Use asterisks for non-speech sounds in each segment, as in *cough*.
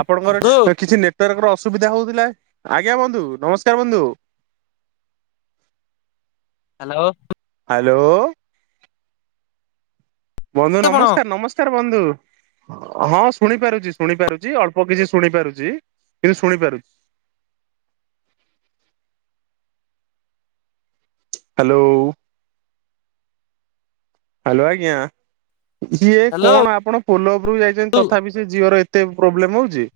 ଆପଣଙ୍କର ବନ୍ଧୁ ସ୍ କିଛି ନେଟୱାର୍କର ଅସୁବିଧା ହଉଥିଲା। ଆଜ୍ଞା ବନ୍ଧୁ, ନମସ୍କାର ବନ୍ଧୁ। ହାଲୋ ହାଲୋ ବନ୍ଧୁ ଆପଣ ନମସ୍କାର ନମସ୍କାର ବନ୍ଧୁ। ହଁ ଶୁଣିପାରୁଛି ଶୁଣିପାରୁଛି ଅଳ୍ପ କିଛି ଶୁଣିପାରୁଛି କିନ୍ତୁ ଶୁଣିପାରୁଛି। ହାଲୋ ହାଲୋ ଆଜ୍ଞା। ଇିଏ ହ୍ୟାଲୋ କଣ ଆପଣ ପୋଲ ଉପରକୁ ଯାଇଛନ୍ତି ବନ୍ଧୁ ତଥାପି ସେ ଜୀଓର ଏତେ ପ୍ରୋବ୍ଲେମ ହଉଛି?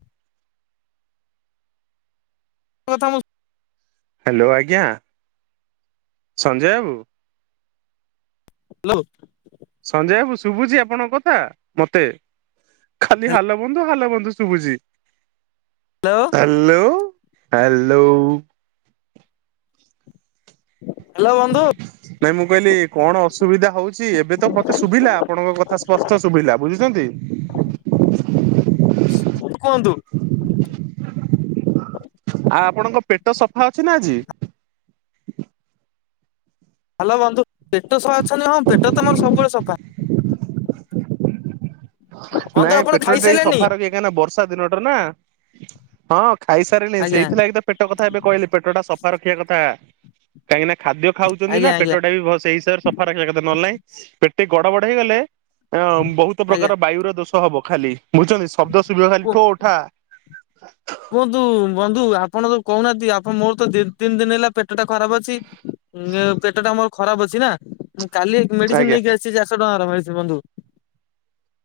*unintelligible* ହାଲୋ ଆଜ୍ଞା। ସଞ୍ଜୟ ବାବୁ। ହାଲୋ ସଞ୍ଜୟ ବାବୁ ଶୁଭୁଛି ଆପଣଙ୍କ କଥା ମତେ। ଖାଲି ହାଲୋ ବନ୍ଧୁ ହାଲୋ ବନ୍ଧୁ ଶୁଭୁଛି। ହାଲୋ ହାଲୋ ହାଲୋଉ ହ୍ୟାଲୋ ବନ୍ଧୁ ନାଇଁ ମୁଁ କହିଲି କଣ ଅସୁବିଧା ହଉଛି, ଏବେ ତ ମତେ ଶୁଭିଲା ଆପଣଙ୍କ କଥା ସ୍ପଷ୍ଟ ଶୁଭିଲା ବୁଝୁଛନ୍ତି। ସ୍ କୁହନ୍ତୁ। ଆ ଆପଣଙ୍କ ପେଟ ସଫା ଅଛି ନା ଆଜି? ହାଲୋ ବନ୍ଧୁ, ପେଟ ସଫା ଅଛନ୍ତି? ହଁ ପେଟ ତ ମୋର ସବୁବେଳେ ସଫା। ବନ୍ଧୁ ନାଇଁ ଆପଣ ପେଟ୍ରୋଲ ଟା ଖାଇସାରିଲେଣି ସଫା ରଖ କାଁଇ ନା ବର୍ଷା ଦିନଟାର ନା। ହଁ ଖାଇସାରିଲିନି ଆଜ୍ଞା ସେଇଥିଲାଗି ତ ପେଟ କଥା ଏବେ କହିଲି, ପେଟ ଟା ସଫା ରଖିବା କଥା। କାହିଁକି ନା ଖାଦ୍ୟ ଖାଉଛନ୍ତି ନା ଆଜ୍ଞା ଆଜ୍ଞା ପେଟ ଟା ବି ଭ ସେଇ ହିସାବରେ ସ ଫାଙ୍କା ରଖିବା କଥା ନହଲେ ନାହିଁ ପେଟ ଗଡ ବଡ ହେଇଗଲେ ଅଁ ବହୁତ୍ ପ୍ରକାର ଆଜ୍ଞା ବାୟୁର ଦୋଷ ହବ ଖାଲି ବୁଝୁଛନ୍ତି ଶବ୍ଦ ଶୁବିବ ଖାଲି କୁହ ଠୋ ଠା। କୁହନ୍ତୁ ବନ୍ଧୁ ଆପଣ ଯୋଉ କହୁନାହାନ୍ତି ଆପଣ ମୋର ତ ଦି ତିନି ଦିନ ହେଲା ପେଟା ଖରାପ ଅଛି ପେଟ ଟା ମୋର ଖରାପ ଅଛି ନା କାଲି ମେଡ଼ିସିନ୍ ଆଜ୍ଞା। ନେଇକି ଆସି *unintelligible* ଚାରିଶହ ଟଙ୍କାର *unintelligible* ବନ୍ଧୁ।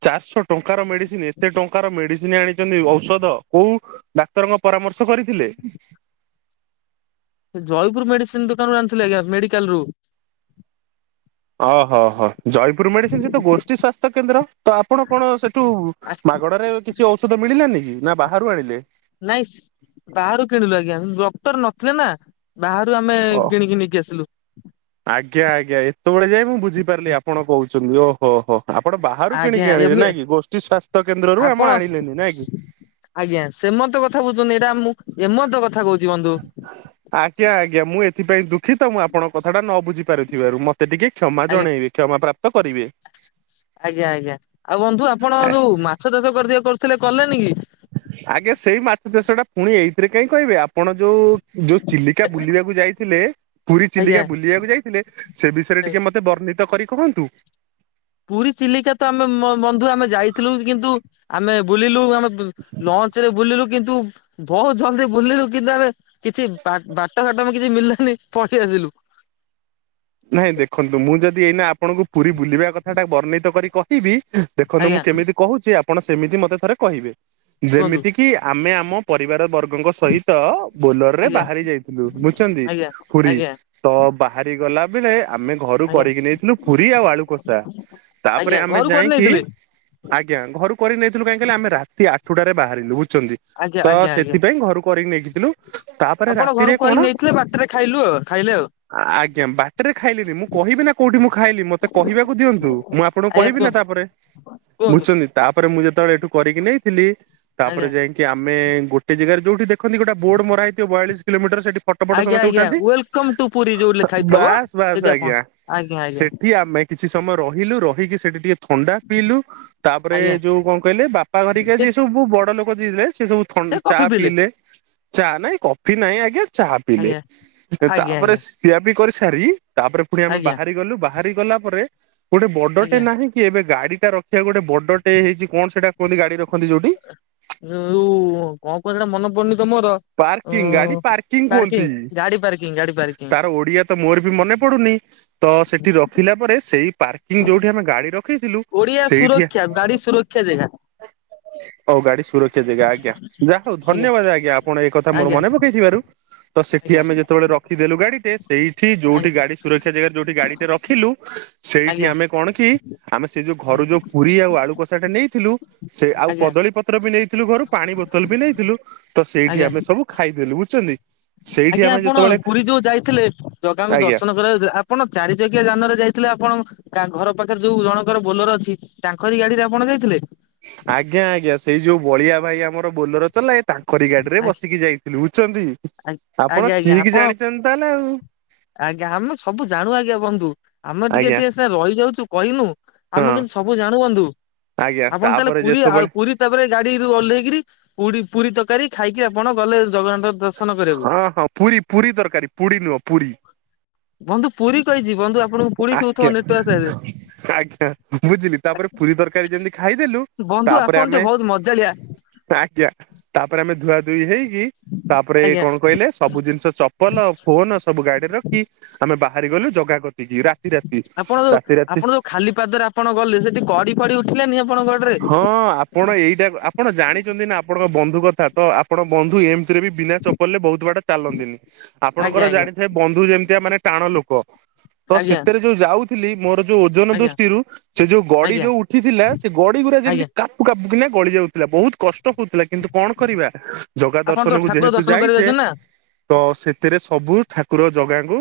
ଚାରିଶହ ଟଙ୍କାର ମେଡ଼ିସିନ୍ ଏତେ ଟଙ୍କାର ମେଡ଼ିସିନ୍ ଆଣିଛନ୍ତି ଔଷଧ କୋଉ ଡାକ୍ତରଙ୍କ ପରାମର୍ଶ କରିଥିଲେ? ଜୟପୁରୁ ମେଡ଼ିସିନ୍ ଦୋକାନରୁ ଆଣିଥିଲି ଆଜ୍ଞା ମେଡିକାଲ ରୁ। ଅହ ହ ଜୟପୁର ମେଡ଼ିସିନ୍ ସେତ ଗୋଷ୍ଠୀ ସ୍ୱାସ୍ଥ୍ୟ କେନ୍ଦ୍ର ତ ଆପଣ କଣ ସେଠୁ ମାଗଣାରେ କିଛି ଔଷଧ ମିଳିଲାନି କି? ନା ବାହାରୁ ଆଣିଲେ? ନାଇଁ ସି ବାହାରୁ କିଣିଲୁ ଆଜ୍ଞା ଡକ୍ଟର ନଥିଲେ ନା ବାହାରୁ ଆମେ ଓ କିଣିକି ନେଇ *unintelligible* ଆଜ୍ଞା ଆଜ୍ଞା ଏତେବେଳେ ଯାଇଏ ମୁଁ ବୁଝିପାରିଲି ଆପଣ କହୁଛନ୍ତି ଯୋଉ ଓହୋ ହୋ। ଆପଣ ବାହାରୁ ଆଜ୍ଞା କିଣିକି ଆଣିଲେ ଏମି ନାଇଁ କି ଗୋଷ୍ଠୀ ସ୍ଵାସ୍ଥ୍ୟ କେନ୍ଦ୍ରରୁ ଆପଣ ଆମ ଆଣିଲେନି ନାଇଁ କି? ଆଜ୍ଞା ସେମତେ କଥା କହୁଛନ୍ତି ଏଇଟା ମୁଁ ଏମତ କଥା କହୁଛି ବନ୍ଧୁ। ଆଜ୍ଞା ଆଜ୍ଞା ମୁଁ ଏଥିପାଇଁ ଦୁଃଖିତ ତ ମୁଁ ଆପଣଙ୍କ କଥାଟା ନ ବୁଝି ପାରୁଥିବାରୁ ମ ସେ ଟିକେ କ୍ଷମା ଆଜ୍ଞା ଜଣେଇବେ କ୍ଷମା ପ୍ରାପ୍ତ କରିବେ। ଆଜ୍ଞା ଆଜ୍ଞା ଆଉ ବନ୍ଧୁ ଆପଣ ଯୋଉ ମାଛ ଚାଷ କରି *unintelligible* କରିଥିଲେ କଲେନି କି? ଆଜ୍ଞା ସେଇ ମାଛ ଚାଷ ଟା ପୁଣି ଏଇଥିରେ କାଇଁ କହିବେ ଆପଣ ଯୋଉ ଯୋଉ ଚିଲିକା ବୁଲିବାକୁ ଯାଇଥିଲେ ପୁରୀ ଆଜ୍ଞା ଚିଲିକା ବୁଲିବାକୁ ଯାଇଥିଲେ ସେ ବିଷୟରେ ଟିକେ ମତେ ବର୍ଣ୍ଣିତ କରି କୁହନ୍ତୁ। ପୁରୀ ଚିଲିକା ତ ଆମେ ବନ୍ଧୁ ଆମେ ଯାଇଥିଲୁ କିନ୍ତୁ ଆମେ ବୁଲିଲୁ *unintelligible* ଲଞ୍ଚ୍ ରେ ବୁଲିଲୁ କିନ୍ତୁ ବହୁତ୍ ଜଲଦି ବୁଲିଲୁ କିନ୍ତୁ ଆମେ କିଛି ବା ବାଟ ଫାଟ କିଛି ମଳିଲାନି ପଲେଇ ଆସିଲୁ। ନାଇଁ ଦେଖନ୍ତୁ ମୁଁ ଯଦି ଏଇନା ଆପଣଙ୍କୁ ପୁରୀ ବୁଲିବା କଥା ଟା ବର୍ଣ୍ଣିତ କରି କ *unintelligible* ଦେଖନ୍ତୁ ଆଜ୍ଞା ମୁଁ କେମିତି କହୁଛି ଆପଣ ସେମିତି ମତେ ଥରେ କହିବେ କୁହନ୍ତୁ ଯେମିତି କି କି ଆମେ ଆମ ପରିବାର ବର୍ଗଙ୍କ ସହିତ ବୋଲୋର ରେ ଆଜ୍ଞା ବାହାରି ଯାଇଥିଲୁ ବୁଝିଛନ୍ତି। ଆଜ୍ଞା ପୁରୀ ଆଜ୍ଞା ତ ବାହାରି ଗଲା ବେଳେ ଆମେ ଘରୁ ଆଜ୍ଞା କରିକି ନେଇଥିଲୁ ପୁରୀ ଆଉ ଆଳୁ କଷା। ତାପରେ ଆଜ୍ଞା ଆମେ ଘରୁ କରି ଯାଇକି ନେଇଥିଲେ ଆଜ୍ଞା ଘରୁ କରି ନେଇଥିଲୁ କାହିଁକି ଆମେ ରାତି ଆଠ ଟାରେ ବାହାରିଲୁ ବୁଝୁଛନ୍ତି। ଆଜ୍ଞା ତ ଆଜ୍ଞା ଆଜ୍ଞା। ସେଥିପାଇଁ ଘରୁ କରିକି ନେଇକିଥିଲୁ ତାପରେ ଆପଣ ରାତିରେ ଘରକୁ କଣ କରିକି ନେଇଥିଲେ ବାଟରେ ଖାଇଲୁ ଆଉ ଖାଇଲେ ଆଉ ଆଜ୍ଞା ବାଟରେ ଖାଇଲିନି ମୁଁ କହିବି ନା କୋଉଠି ମୁଁ ଖାଇଲି ମତେ କିବାକୁ ଦିଅନ୍ତୁ ମୁଁ ଆପଣଙ୍କୁ ଆଜ୍ଞା କହିବି ନା କୁହନ୍ତୁ ତାପରେ। କୁହନ୍ତୁ। ବୁଝୁଛନ୍ତି ତାପରେ ମୁଁ ଯେତେବେଳେ ଏଠୁ କରିକି ନେଇଥିଲି ତାପରେ ଆଜ୍ଞା। ଯାଇକି କି ଆମେ ଗୋଟେ ଜାଗାରେ ଯୋଉଠି ଦେଖନ୍ତି ଗୋଟେ ବୋର୍ଡ଼ ମରା ହେଇଥିବ ବୟାଳିଶ୍ କିଲୋମିର ସେଠି ଫଟ ଫଟ ଆଜ୍ଞା ସମସ୍ତେ ଆଜ୍ଞା ଉଠାନ୍ତି ୱେଲକମ୍ ଟୁ ପୁରୀ ଯୋଉ ଲେଖା ହେଇଥିବ ବାସ୍ ବାସ୍ ଯଦି ଆପଣ ଆଜ୍ଞା ଆଜ୍ଞା ସେ ଆଜ୍ଞା ଏଠି ଆମେ କିଛି ସମୟ ରହିଲୁ ରହିକି ସେଠି ଟିକେ ଥଣ୍ଡା ପିଇଲୁ ତାପରେ ଆଜ୍ଞା ଯୋଉ କଣ କହିଲେ ବାପା ଘରିକି ସେ ଯିଏ ସବୁ ବଡ ଲୋକ ଯିଏଥିଲେ ସେ ସବୁ ଥ ଚା ପିଇଲେ। ଚା ନାଇଁ କଫି ନାଇଁ ଆଜ୍ଞା ଚା ପିଇଲେ ଆଜ୍ଞା ଆଜ୍ଞା ତାପରେ ଆଜ୍ଞା ପିଆପି କରିସାରି ତାପରେ ପୁଣି ଆମେ ଆଜ୍ଞା ବାହାରି ଗଲୁ ବାହାରି ଗଲା ପରେ ଗୋଟେ ବଡଟେ ଆଜ୍ଞା। ନାହିଁ। କି ଏବେ ଗାଡି ଟେ ରଖିବା ପାଇଁ ଗୋଟେ ବଡ ଟେ ହେଇଛି କଣ ସେଟା କୁହନ୍ତି ଗାଡି ରଖି ଯୋଉ କଣ କହନ୍ତି ସେଟା ମନେ ପଡୁନି ତ ମୋର। ଉ ପାର୍କିଂ ଗାଡି କୁହନ୍ତି। ପାର୍କିଂ ଗାଡି ପାର୍କିଂ ଗାଡି ପାର୍କିଂ। ତାର ଓଡିଆ ତ ମୋର ବି ମନେ ପଡୁନି ତ ସେଠି ରଖିଲା ପରେ ସେଇ ପାର୍କିଂ ଯୋଉଠି ଆମେ ଗାଡି ରଖିଥିଲୁ। ଓଡିଆ ସୁରକ୍ଷା ଗାଡି ସୁରକ୍ଷା ଜାଗା। ହଉ ଗାଡି ସୁରକ୍ଷା ଜାଗା ଆଜ୍ଞା ଯାହା ହଉ ଧନ୍ୟବାଦ ଆଜ୍ଞା ଆପଣ ଏଇ କଥା ମୋର ଆଜ୍ଞା ମନେବ ଥିବାରୁ ତ ସେଠି ଆଜ୍ଞା ଆମେ ଯେତେବେଳେ ରଖିଦେଲୁ ଗାଡିଟେ ସେଇଠି ଆଜ୍ଞା ଯୋଉଠି ଗାଡି ସୁରକ୍ଷା ଜାଗାରେ ଯୋଉଠି ଗାଡି ଟା ରଖିଲୁ ସେଇଠି ଆଜ୍ଞା ଆମେ କଣ କି? ଆମେ ସେ ଯୋଉ ଘରୁ ଯୋଉ ପୁରୀ ଆଉ ଆଳୁ କଷାଟା ନେଇଥିଲୁ। ସେ ଆଉ ଆଜ୍ଞା। କଦଳୀ ପତ୍ର ବି ନେଇଥିଲୁ ଘରୁ ପାଣି ବୋତଲ ବି ନେଇଥିଲୁ ତ ଆଜ୍ଞା। ସେଇଠି ଆମେ ସବୁ ଖାଇଦେଲୁ ବୁଝୁଛନ୍ତି। ସେଇଠି ଆଜ୍ଞା ଆମେ ଆପଣ ଯେତେବେଳେ ପୁରୀ ଯୋଉ ଯାଇଥିଲେ ଜଗାଙ୍କୁ ଆଜ୍ଞା ଦର୍ଶନ କରିବା ଆ ଆପଣ ଚାରି ଚକିଆ ଯାନରେ ଯାଇଥିଲେ ଆପଣ କ ଘର ପାଖରେ ଯୋଉ ଜଣଙ୍କର ବୋଲେର ଅଛି ତାଙ୍କରି ଗାଡିରେ ଆପଣ ଯାଇଥିଲେ। ଆଜ୍ଞା ଆଜ୍ଞା ସେଇ ଯୋଉ ବଳିଆ ଭାଇ ଆମର ବୋଲେୋର ଚଲା ଏ ତାଙ୍କରି ଗାଡିରେ ଆଜ୍ଞା ବସିକି ଯାଇଥିଲୁ ବୁଝଛନ୍ତି ଆପଣ ଆଜ୍ଞା ଆଜ୍ଞା ଠିକ ଆପଣ ଜାଣିଛନ୍ତି ତାହେଲେ ଆଉ। ଆଜ୍ଞା ଆମେ ସବୁ ଜାଣୁ ଆଜ୍ଞା ବନ୍ଧୁ ଆମେ ଟିକେ ଆଜ୍ଞା ଟିକେ ସେ ରହିଯାଉଛୁ କହିହନୁ ହଁ ଆମେ କିନ୍ତୁ ସବୁ ଜାଣୁ ବଧୁ ଆଜ୍ଞା ଆପଣ ତାହେଲେ ତାପରେ ପୁରୀ ଆଉ ଯେତେବେଳେ ପୁରୀ ତାପରେ ଗାଡିରୁ ଓହ୍ଲେଇକରି ପ ପୁରୀ ତରକାରୀ ଖାଇକି ଆପଣ ଗଲେ ଜଗନ୍ନାଥ ଦର୍ଶନ କରିବାକୁ। ହଁ ହଁ ପୁରୀ ପୁରୀ ତରକାରୀ ପୁଡ଼ି ନୁହଁ ପୁରୀ। ବନ୍ଧୁ ପୁରୀ କହିଛି ବନ୍ଧୁ ଆପଣଙ୍କୁ ପୁରୀ ଶୁଭୁଥିବ ଆଜ୍ଞା ନେଟୱାର୍କ ସାହାଯ୍ୟରେ ଆଜ୍ଞା ବୁଝିଲି। ତାପରେ ପୁରୀ ତରକାରୀ ଯେମତି ଖାଇଦେଲୁ ବନ୍ଧୁ ତାପରେ ଆପଣ ଆମେ ଟିକେ ବହୁତ ମଜାଳିଆ ଆଜ୍ଞା ତାପରେ ଆମେ ଧୁଆ ଧୁଇ ହେଇକି ତାପରେ ଆଜ୍ଞା। କଣ କହିଲେ ସବୁ ଜିନିଷ ଚପଲ ଫୋନ ସବୁ ଗାଡିରେ ରଖି ଆମେ ବାହାରି ଗଲୁ ଜଗା କତିକି ରା ଆପଣ ଯୋଉ ଆପଣ ଯୋଉ ଖାଲି ପାଦରେ ଆପଣ ଗଲେ ସେଠି କଡି ଫଡି ଉଠିଲୋନି ଆପଣଙ୍କ ଗଡରେ? ହଁ ଆପଣ ଏଇଟା ଆପଣ ଜାଣିଛନ୍ତି ନା ଆପଣଙ୍କ ବନ୍ଧୁ କଥା। ତ ଆପଣଙ୍କ ବନ୍ଧୁ ଏମିତିରେ ବିନା ଚପଲରେ ବହୁତ ବାଟ ଚାଲନ୍ତିନି। ଆପଣଙ୍କର ଆଜ୍ଞା ଜାଣିଥାଏ ବନ୍ଧୁ ଯେମିତିଆ ମାନେ ଟାଣ ଲୋକ। ତ ଆଜ୍ଞା ସେଥିରେ ଯୋଉ ଯାଉଥିଲି ମୋର ଯୋଉ ଓଜନ ଆଜ୍ଞା ଆଜ୍ଞା ଦୃଷ୍ଟିରୁ ସେ ଯୋଉ ଗଡି ଆଜ୍ଞା ଯୋଉ ଉଠିଥିଲା ସେ ଗଡି ଗୁଡା ଯେମିତି ଆଜ୍ଞା କା ଗଳି ଯାଉଥିଲା ବହୁତ କଷ୍ଟ ହଉଥିଲା। କିନ୍ତୁ କଣ କରିବା ଜଗା ଆପଣ ଦର୍ଶନ ତ କୁ ଠାକୁର ଯେହେତୁ ଦର୍ଶନ କରିବାକୁ ଯାଇଛେ ଯାଇଛନ୍ତି ନା? ତ ସେଥିରେ ସବୁ ଠାକୁର ଜଗାଙ୍କୁ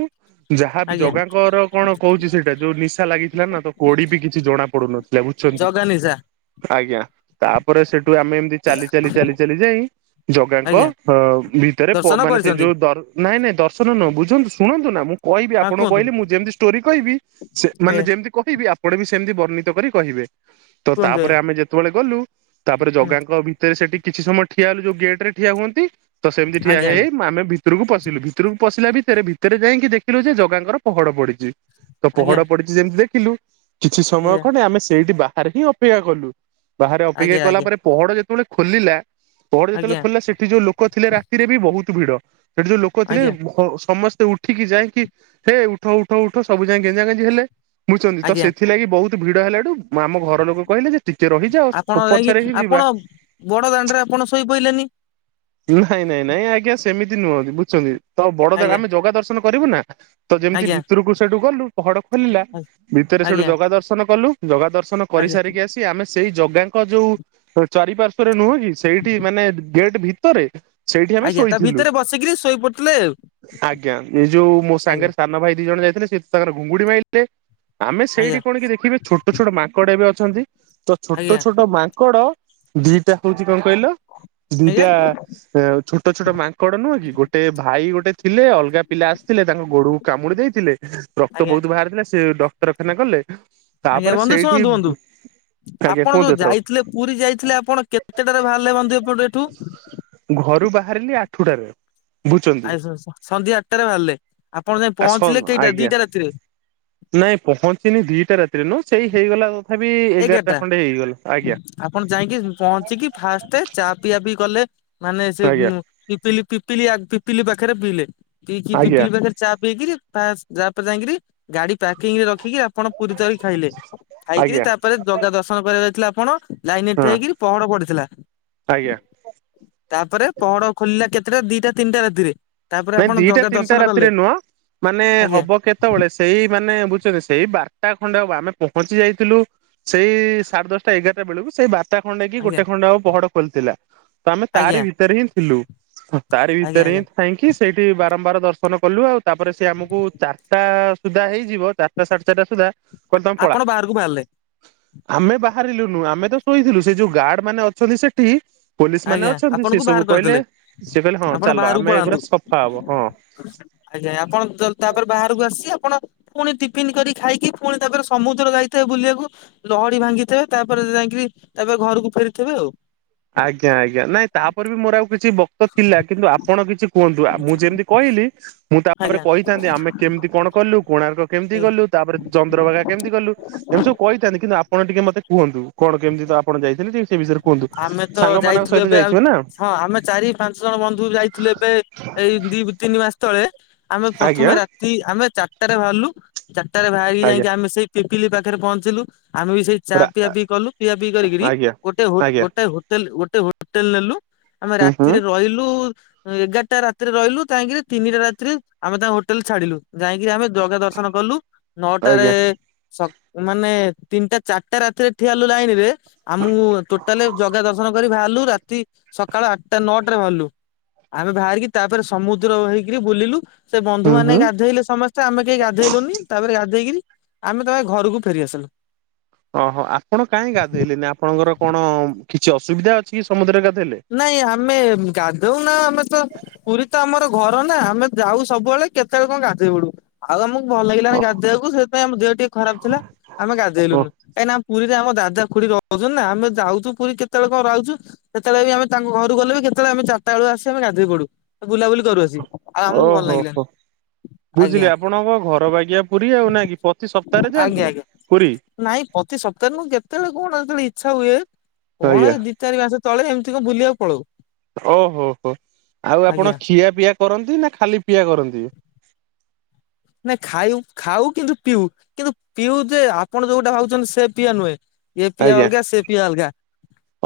ଯାହାବି ଆଜ୍ଞା ଜଗାଙ୍କର କଣ କହୁଛି ସେଇଟା ଯୋଉ ନିଶା ଲାଗିଥିଲା ନା ତ ଗୋଡ଼ି ବି କିଛି ଜଣା ପଡୁନଥିଲା ବୁଝୁଛନ୍ତି। ଜଗା ନିିଶା। ଆଜ୍ଞା। ତାପରେ ସେଠୁ ଆମେ ଏମତି ଚାଲି ଚାଲି ଚାଲି ଚାଲି ଯାଇ ଜଗାଙ୍କ ଆଜ୍ଞା ଭିତରେ ଦର୍ଶନ ମାନେ ସେଇ କରିଛନ୍ତି ଯୋଉ ନାଇଁ ନାଇଁ ଦର୍ଶନ ନୁହଁ। ବୁଝନ୍ତୁ ଶୁଣନ୍ତୁ ନା ମୁଁ କହିବି ହଁ ଆପଣ କୁହନ୍ତୁ କହିଲି ମୁଁ ଯେମିତି ଷ୍ଟୋରି କହିବି ଏ ସେମାନେ ଯେ କହିବି ଆପଣ ବି ସେମିତି ବର୍ଣ୍ଣିତ କରି କହିବେ। ତ କୁହନ୍ତୁ ଏ ତାପରେ ଆମେ ଯେତେବେଳେ ଗଲୁ ତାପରେ ହୁଁ ଜଗାଙ୍କ ଭିତରେ ସେଠି କିଛି ସମୟ ଠିଆ ହେଲୁ ଯୋଉ ଗେଟ ରେ ଠିଆ ହୁଅନ୍ତି ତ ସେମତି ଠିଆ ଆଜ୍ଞା ହେଇ ହେଇ ଆମେ ଭିତରକୁ ପଶିଲୁ ଭିତରକୁ ପଶିଲା ଭିତରେ! ଭିତରେ ଯାଇକି ଦେଖିଲୁ ଯେ ଜଗାଙ୍କର ପହଡ ପଡିଛି। ତ ଆଜ୍ଞା ପହଡ ପଡିଛି ଯେମତି ଦେଖିଲୁ କିଛି ସମୟ ଆଜ୍ଞା ଖଣ୍ଡେ ଆମେ ସେଇଠି ବାହାରେ ହିଁ ଅପେକ୍ଷା କଲୁ। ବାହାରେ ଅପେକ୍ଷା ଆଜ୍ଞା କଲା ପରେ ପହଡ ଯେତେବେଳେ ଖୋଲିଲା ପହଡ ଯେତେବେଳେ ଆଜ୍ଞା ଖୋଲିଲା ସେଠି ଯୋଉ ଲୋକ ଲୋକ ଥିଲେ ରାତିରେ ବି ବହୁତ ଭିଡ। ସେଠି ଯୋଉ ଲୋକ ଆଜ୍ଞା ଥିଲେ ଆଜ୍ଞା ସମସ୍ତେ ଉଠିକି ଯାଏ ହେ ଉଠ ଉଠ ଉଠ ସବୁ ଯାଏ ଗେଞ୍ଜା ଗେଞ୍ଜି ହେଲେ ବୁଝୁଛନ୍ତି ତ ଆଜ୍ଞା ସେଥିଲାଗି ବହୁତ ଭିଡ ହେଲା ଏଠୁ ଆମ ଘର ଲୋକ କହିଲେ ଯେ ଟିକେ ରହି ଆପଣ ଯାଇକି ଆପଣ ବଡ ଦାଣ୍ଡରେ ଆପଣ ଶୋଇପଡ଼ିଲେନି। ନାଇଁ ନାଇଁ ନାଇଁ ଆଜ୍ଞା ସେମିତି ନୁହନ୍ତି ବୁଝୁଛନ୍ତି ତ ବଡ ଆଜ୍ଞା ଆମେ ଜଗା ଦର୍ଶନ କରିବୁ ନା। ତ ଯେମିତି ଆଜ୍ଞା ଭିତରକୁ ସେଠୁ ଗଲୁ ପହଡ ଖୋଲିଲା ଭିତରେ ସେଠୁ ଆଜ୍ଞା ଜଗା ଦର୍ଶନ କଲୁ। ଜଗା ଦର୍ଶନ ଆଜ୍ଞା କରିସାରିକି ଆସି ଆମେ ସେଇ ଜଗାଙ୍କ ଯୋଉ ଚାରିପାର୍ଶ୍ଵରେ ନୁହଁ କି ସେଇଠି ମାନେ ଗେଟ ଭିତରେ ସେଇଠି ଆମେ ଆଜ୍ଞା ତା ଶୋଇଥିଲୁ ଭିତରେ ବସିକିରି ଶୋଇ ପଡିଥିଲେ ଆଜ୍ଞା ଏ ଯୋଉ ମୁ ଆଉ ସାନ ଭାଇ ଦି ଜଣ ଯାଇଥିଲେ ସେ ତାଙ୍କର ଘୁଙ୍ଗୁଡି ମାଇଲେ ଆମେ ସେଇଠି ଆଜ୍ଞା କଣ କି ଦେଖିଲୁ ଛୋଟ ଛୋଟ ମାଙ୍କଡ ଏବେ ଅଛନ୍ତି। ତ ଛୋଟ ଆଜ୍ଞା ଆଜ୍ଞା ଛୋଟ ମାଙ୍କଡ ଦିଟା ହଉଛି କଣ କହିଲ ଆଜ୍ଞା ଦିଟା ଛୋଟ ଛୋଟ ମାଙ୍କଡ ନୁହଁ କି ଗୋଟେ ଭାଇ ଗୋଟେ ଥିଲେ ଅଲଗା ପିଲା ଆସିଥିଲେ ତା ଗୋଡକୁ କାମୁଡି ଦେଇଥିଲେ ରକ୍ତ ଆଜ୍ଞା ବହୁତ ବାହାରିଥିଲା ସେ ଡକ୍ତରଖାନା ଗଲେ। ଆଜ୍ଞା ତାପରେ ବନ୍ଧୁ ସେଇଠି ଶୁଣନ୍ତୁ ବନ୍ଧୁ। ଆଜ୍ଞା ଆପଣ କୁହନ୍ତୁ ଯୋଉ ଏଥର ଯାଇଥିଲେ ପୁରୀ ଯାଇଥିଲେ ଆପଣ କେତେଟାରେ ବାହାରିଲେ ବନ୍ଧୁ ଏପଟୁ ଏଠୁ? ଘରୁ ବାହାରିଲି ଆଠୁଟାରେ। ଆ ସନ୍ଧ୍ୟା ଆଠଟାରେ ବାହାରିଲେ ଆପଣ ଯାଇ ଆ ସନ ପହଞ୍ଚିଲେ କେଇଟା ଆଜ୍ଞା ଦିଟା ରାତିରେ? ନାଇଁ ପହଞ୍ଚିନି ଦିଟା ରାତିରେ ନୁହଁ ସେଇ ହେଇଗଲା ତଥାବିି ଏଗାରଟା ଖଣ୍ଡେ ହେଇଗଲା। ଆଜ୍ଞା। ଆପଣ ଯାଇକି ପହଞ୍ଚିକି ଫାଷ୍ଟ ଚା ପିଆ ପି କଲେ ମାନେ ସେ ଆଜ୍ଞା ପିପିଲି ପିପିଲି ପିପିଲି ପାଖରେ ପିଇଲେ ପିଇକି ଆଜ୍ଞା ପିପିଲି ପାଖରେ ଚା ପିଇକିରି ଯାପରେ ଯାଇକିରି ଗାଡି ପାର୍କିଂ ରେ ରଖିକି ଆପଣ ପୁରୀ ତକାରି ଖାଇଲେ ଖାଇକିରି ଆଜ୍ଞା ତାପରେ ଜଗା ଦର୍ଶନ କରିବାକୁ ଯାଇଥିଲେ ଆପଣ ଲାଇନରେ ଠିଆ ହଁ ହେଇକିରି ପହଣ ପଡିଥିଲା। ଆଜ୍ଞା ତାପରେ ପହଡ ଖୋଲିଲା କେତେଟା ଦିଟା ତିନିଟା ରାତିରେ। ତାପରେ ନାଇଁ ଆପଣ ଦିଟା ଜଗା ତିନିଟା ଦର୍ଶନ କଲେ ରାତିରେ ନୁହଁ ମାନେ ଆଜ୍ଞା ହବ କେତେ ସେତେବେଳେ ସେଇ ମାନେ ବୁଝୁଛନ୍ତି ସେଇ ବାରଟା ଖଣ୍ଡେ ଆମେ ପହଞ୍ଚି ଯାଇଥିଲୁ ସେଇ ସାଢେ ଦଶଟା ଏଗାରଟା ବେଳକୁ ସେଇ ବା ଟା ଖଣ୍ଡେ କି ଆଜ୍ଞା ଗୋଟେ ଖଣ୍ଡ ହବ ପହଡ ଖୋଲିଥିଲା ତ ଆମେ ତାରି ଆଜ୍ଞା ଭିତରେ ହିଁ ଥିଲୁ। ତା ରି ଆଜ୍ଞା ଭିତରେ ହିଁ ଆଜ୍ଞା ଥାଇ ରଖି ସେଇଠି ବାରମ୍ବାର ଦର୍ଶନ କଲୁ ଆଉ ତାପରେ ସେ ଆମକୁ ଚାରିଟା ସୁଦ୍ଧା ହେଇଯିବ ଚାରିଟା ସାଢ଼େ ଚାରିଟା ସୁଦ୍ଧା କହିଲ ତମ ପଳା ଆପଣ ବାହାରକୁ ବାହାରିଲେ ଆମେ ବାହାରିଲୁନୁ ଆମେ ତ ଶୋଇଥିଲୁ। ସେ ଯୋଉ ଗାର୍ଡ ମାନେ ଅଛନ୍ତି ସେଠି ପୋଲିସ ମାନେ ଆଜ୍ଞା ଅଛନ୍ତି ସେ ଆପଣଙ୍କୁ ସବୁ ବାହାର କହିଲେ କରିଦେଲେ ସେ କହିଲେ ହଁ ଆପଣ ଚାଲ ବାହାରକୁ ଆମେ ଏଗୁରା ପଳାନ୍ତୁ ସଫା ହବ ହଁ ଆଜ୍ଞା ଆପଣ ତ ତାପରେ ବାହାରକୁ ଆସି ଆପଣ ପୁଣି ଟିଫିନ କରି ଖାଇକି ପୁଣି ତାପରେ ସମୁଦ୍ର ଯାଇଥାଏ ବୁଲିବାକୁ। ଲହଡି ଭାଙ୍ଗିଥିବେ ତାପରେ ଯାଇକିରି ତାପରେ ଘରକୁ ଫେରିଥିବେ ଆଉ। ଆଜ୍ଞା ଆଜ୍ଞା ନାଇଁ ତାପରେ ବି ମୋର ଆଉ କିଛି ବକ୍ତ ଥିଲା କିନ୍ତୁ ଆପଣ କିଛି କୁହନ୍ତୁ ଆ ମୁଁ ଯେମିତି କହିଲି ମୁଁ ତାପରେ ଆଜ୍ଞା କହିଥାନ୍ତି ଆମେ କେମିତି କଣ କଲୁ କୋଣାର୍କ କେମିତି ଆଜ୍ଞା ଗଲୁ। ତାପରେ ଚନ୍ଦ୍ରଭାଘା କେମିତି ଗଲୁ ଏମିତି ସବୁ କହିଥାନ୍ତି କିନ୍ତୁ ଆପଣ ଟିକେ ମତେ କୁହନ୍ତୁ। କଣ କେମିତି ତ ଆପଣ ଯାଇଥିଲେ ଟ ସେ ବିଷୟରେ କୁହନ୍ତୁ ଆମେ ତ ସାଙ୍ଗମାନାଙ୍କ ଯାଇଥିଲୁ ସହିତ ଏବେ ଆଉ ଯାଇଥିବେ ନା। ହଁ ଆମେ ଚାରି ପାଞ୍ଚ ଜଣ ବନ୍ଧୁ ଯାଇଥିଲୁ ଏବେ ଏଇ ଦି ତିନି ମାସ ତଳେ ଆମେ ଆଜ୍ଞା ପ୍ରଥମେ ରାତି ଆମେ ଚାରଟା ରେ ବାହାରିଲୁ ଚାରିଟରେ ବାହାରିକି ଆଜ୍ଞା ଯାଇକି ଆମେ ସେଇ ପିପିଲି ପାଖରେ ପହଞ୍ଚିଲୁ ଆମେ ବି ସେଇ ଚା ରା ପିଆ ପିଇ କଲୁ ପିଆ ପିଇ କରିକିରି ଆଜ୍ଞା। ଗୋଟେ ହୋ ଆଜ୍ଞା ଗୋଟ ହୋଟେଲ ଗୋଟେ ହୋଟେଲ ନେଲୁ ଆମେ ହୁଁ ହୁଁ ରାତିରେ ରହିଲୁ। ଏଗାରଟା ରାତିରେ ରହିଲୁ ତାହିଁକି ତିନିଟା ରାତିରେ ଆମେ ତାଙ୍କ ହୋଟେଲ ଛାଡିଲୁ। ଯାଇଁକିରି ଆମେ ଜଗା ଦର୍ଶନ କଲୁ ନଅଟାରେ ଆଜ୍ଞା ସକ୍ ମାନେ ତିନିଟା ଚାରିଟା ରାତିରେ ଠିଆ ହେଲୁ ଲାଇନ ରେ ଆମୁ ଜଗା ଦର୍ଶନ କରି ବାହାରଲୁ ରାତି ସକାଳ ଆଠଟା ନଅ ଟାରେ ଭାରିଲୁ ଆମେ ବାହାରିକି ତାପରେ ସମୁଦ୍ର ହେଇକିରି ବୁଲିଲୁ। ସେ ହୁଁ ବନ୍ଧୁମାନେ ହୁଁ। ଗାଧୋଇଲେ ସମସ୍ତେ। ସ୍ତେ ଆମେ କେହି ଗାଧେଇଲୁନି ତାପରେ ଗାଧେଇକରି ଆମେ ତମେ ଘରକୁ ଫେରିଆସିଲୁ। ଓହୋ ଆପଣ କାହିଁ ଗାଧୋଇଲେନି? ଆପଣଙ୍କର କଣ କିଛି ଅସୁବିଧା ଅଛି କି ସମୁଦ୍ରରେ ଗାଧୋଇଲେ? ନାଇଁ ଆମେ ଗାଧଉ ନା ଆମେ ତ ପୁରୀ ତ ଆମର ଘର ନା ଆମେ ଯାଉ ସବୁବେଳେ କେତେବେଳେ କଣ ଗାଧେଇ ପଡୁ। ଆଉ ଆମକୁ ଭଲ ଲାଗିଲାନି ଗାଧେଇବାକୁ ସେଥିାଇଁ ଆମ ଦେହ ଟିକେ ଖରାପ ଥିଲା। ଆମେ ଓ ଗାଧେଇଲୁନୁ କାଁ କିନା ପୁରୀ ରେ ଆମ ଦାଦା ଖୁଡୀ ରହୁ ହୁଛନ୍ତି ନା ଆମେ ଯାଉଛୁ ପୁରୀ କେତେବେଳେ କଣ ରହୁଛୁ ସେ କେତେଳେ ବି ଆମ ତାଙ୍କ ଘରୁ ଗଲୁ ବି କେତବେଳେ ଆମେ ଚାରଟା ବେଳେ ଆମେ ଆସି ଗାଧୋଇ ପଡୁ। ବୁଲାବୁଲି କରୁଆସି ଆଉ ଆମକୁ ଭଲ ଓହୋ ହୋ ଲାଗିଲାନି। ଆଜ୍ଞା ବୁଝିଲି ଆପଣଙ୍କ ଘର ବାଗିଆ ପୁରୀ ଆଉ ନା କି ପ୍ରତି ସପ୍ତାହରେ ଆଜ୍ଞା ଯାଆନ୍ତି ଆଜ୍ଞା ପୁରୀ? ନାଇଁ ପ୍ରତି ସପ୍ତାହରେ ମୁଁ କେତେବେଳେ କଣ ଯେତେବେଳେ ଇଚ୍ଛା ହୁଏ କଣ ଆଜ୍ଞା। ଦି ଚାରି ମାସ ତଳେ ଏମିତି କଣ ବୁଲିବାକୁ ପଳାଉ। ଓହୋ ହୋ ଆଉ ଆଜ୍ଞା। ଆପଣ ଖିଆ ପିଆ କରନ୍ତି ନା ଖାଲି ପିଆ କରନ୍ତି? ନାଇ ଖାୟୁ ଖାଉ କିନ୍ତୁ ପିଉ କିନ୍ତୁ ପିଉ ଯେ ଆପଣ ଯୋଉ ଗୋଟେ ଭାବୁଛନ୍ତି ସେ ପିଇଆ ନୁହେଁ। ଏ ପିଇଆ ଆଜ୍ଞା। ଅଲଗା ସେ ପିଆ ଅଲଗା।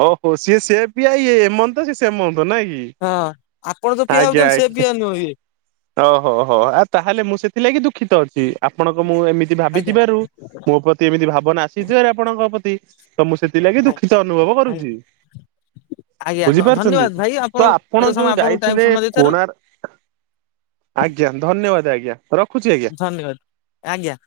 ଓହୋ ସିଏ ସେଏ ପିଆ ଇଏ ଏମନ୍ତ ସିଏ ସେମନ୍ତ ନାଇଁ କି। ହଁ ଆପଣ ଯୋଉ ପିଆ ଆଜ୍ଞା ଭାବୁଛନ୍ତି ସେ ଆ ପିଆ ନୁହେଁ ଇଏ। ଓହୋହୋ ଆଉ ତାହେଲେ ମୁଁ ସେଥିଲାଗି ଦୁଃଖିତ ଅଛି ଆପଣଙ୍କ ମୁଁ ଏମିତି ମିତି ଆଜ୍ଞା ଭାବିଥିବାରୁ ମୋ ପ୍ରତି ଏମିତି ଭାବନା ଆସିଥିବାର ଆପଣଙ୍କ ପ୍ରତି ତ ମୁଁ ସେଥିଲାଗି ଦୁଃଖିତ ଅନୁଭବ କରୁଛି। ଆଜ୍ଞା ଆଜ୍ଞା ବୁଝିପାରୁଛନ୍ତି, ଧନ୍ୟବାଦ ଭାଇ ତ ଆପଣ ଏତେ ସମୟ ଯୋଉ ଆପଣଙ୍କୁ ଟାଇମ ଯାଇଥିଲେ ସମୟ ଦେଇଥିବାରୁ କୋର୍ଣାକ ଆଜ୍ଞା ଧନ୍ୟବାଦ ଆଜ୍ଞା। ରଖୁଛି ଆଜ୍ଞା। ଧନ୍ୟବାଦ ଆଜ୍ଞା।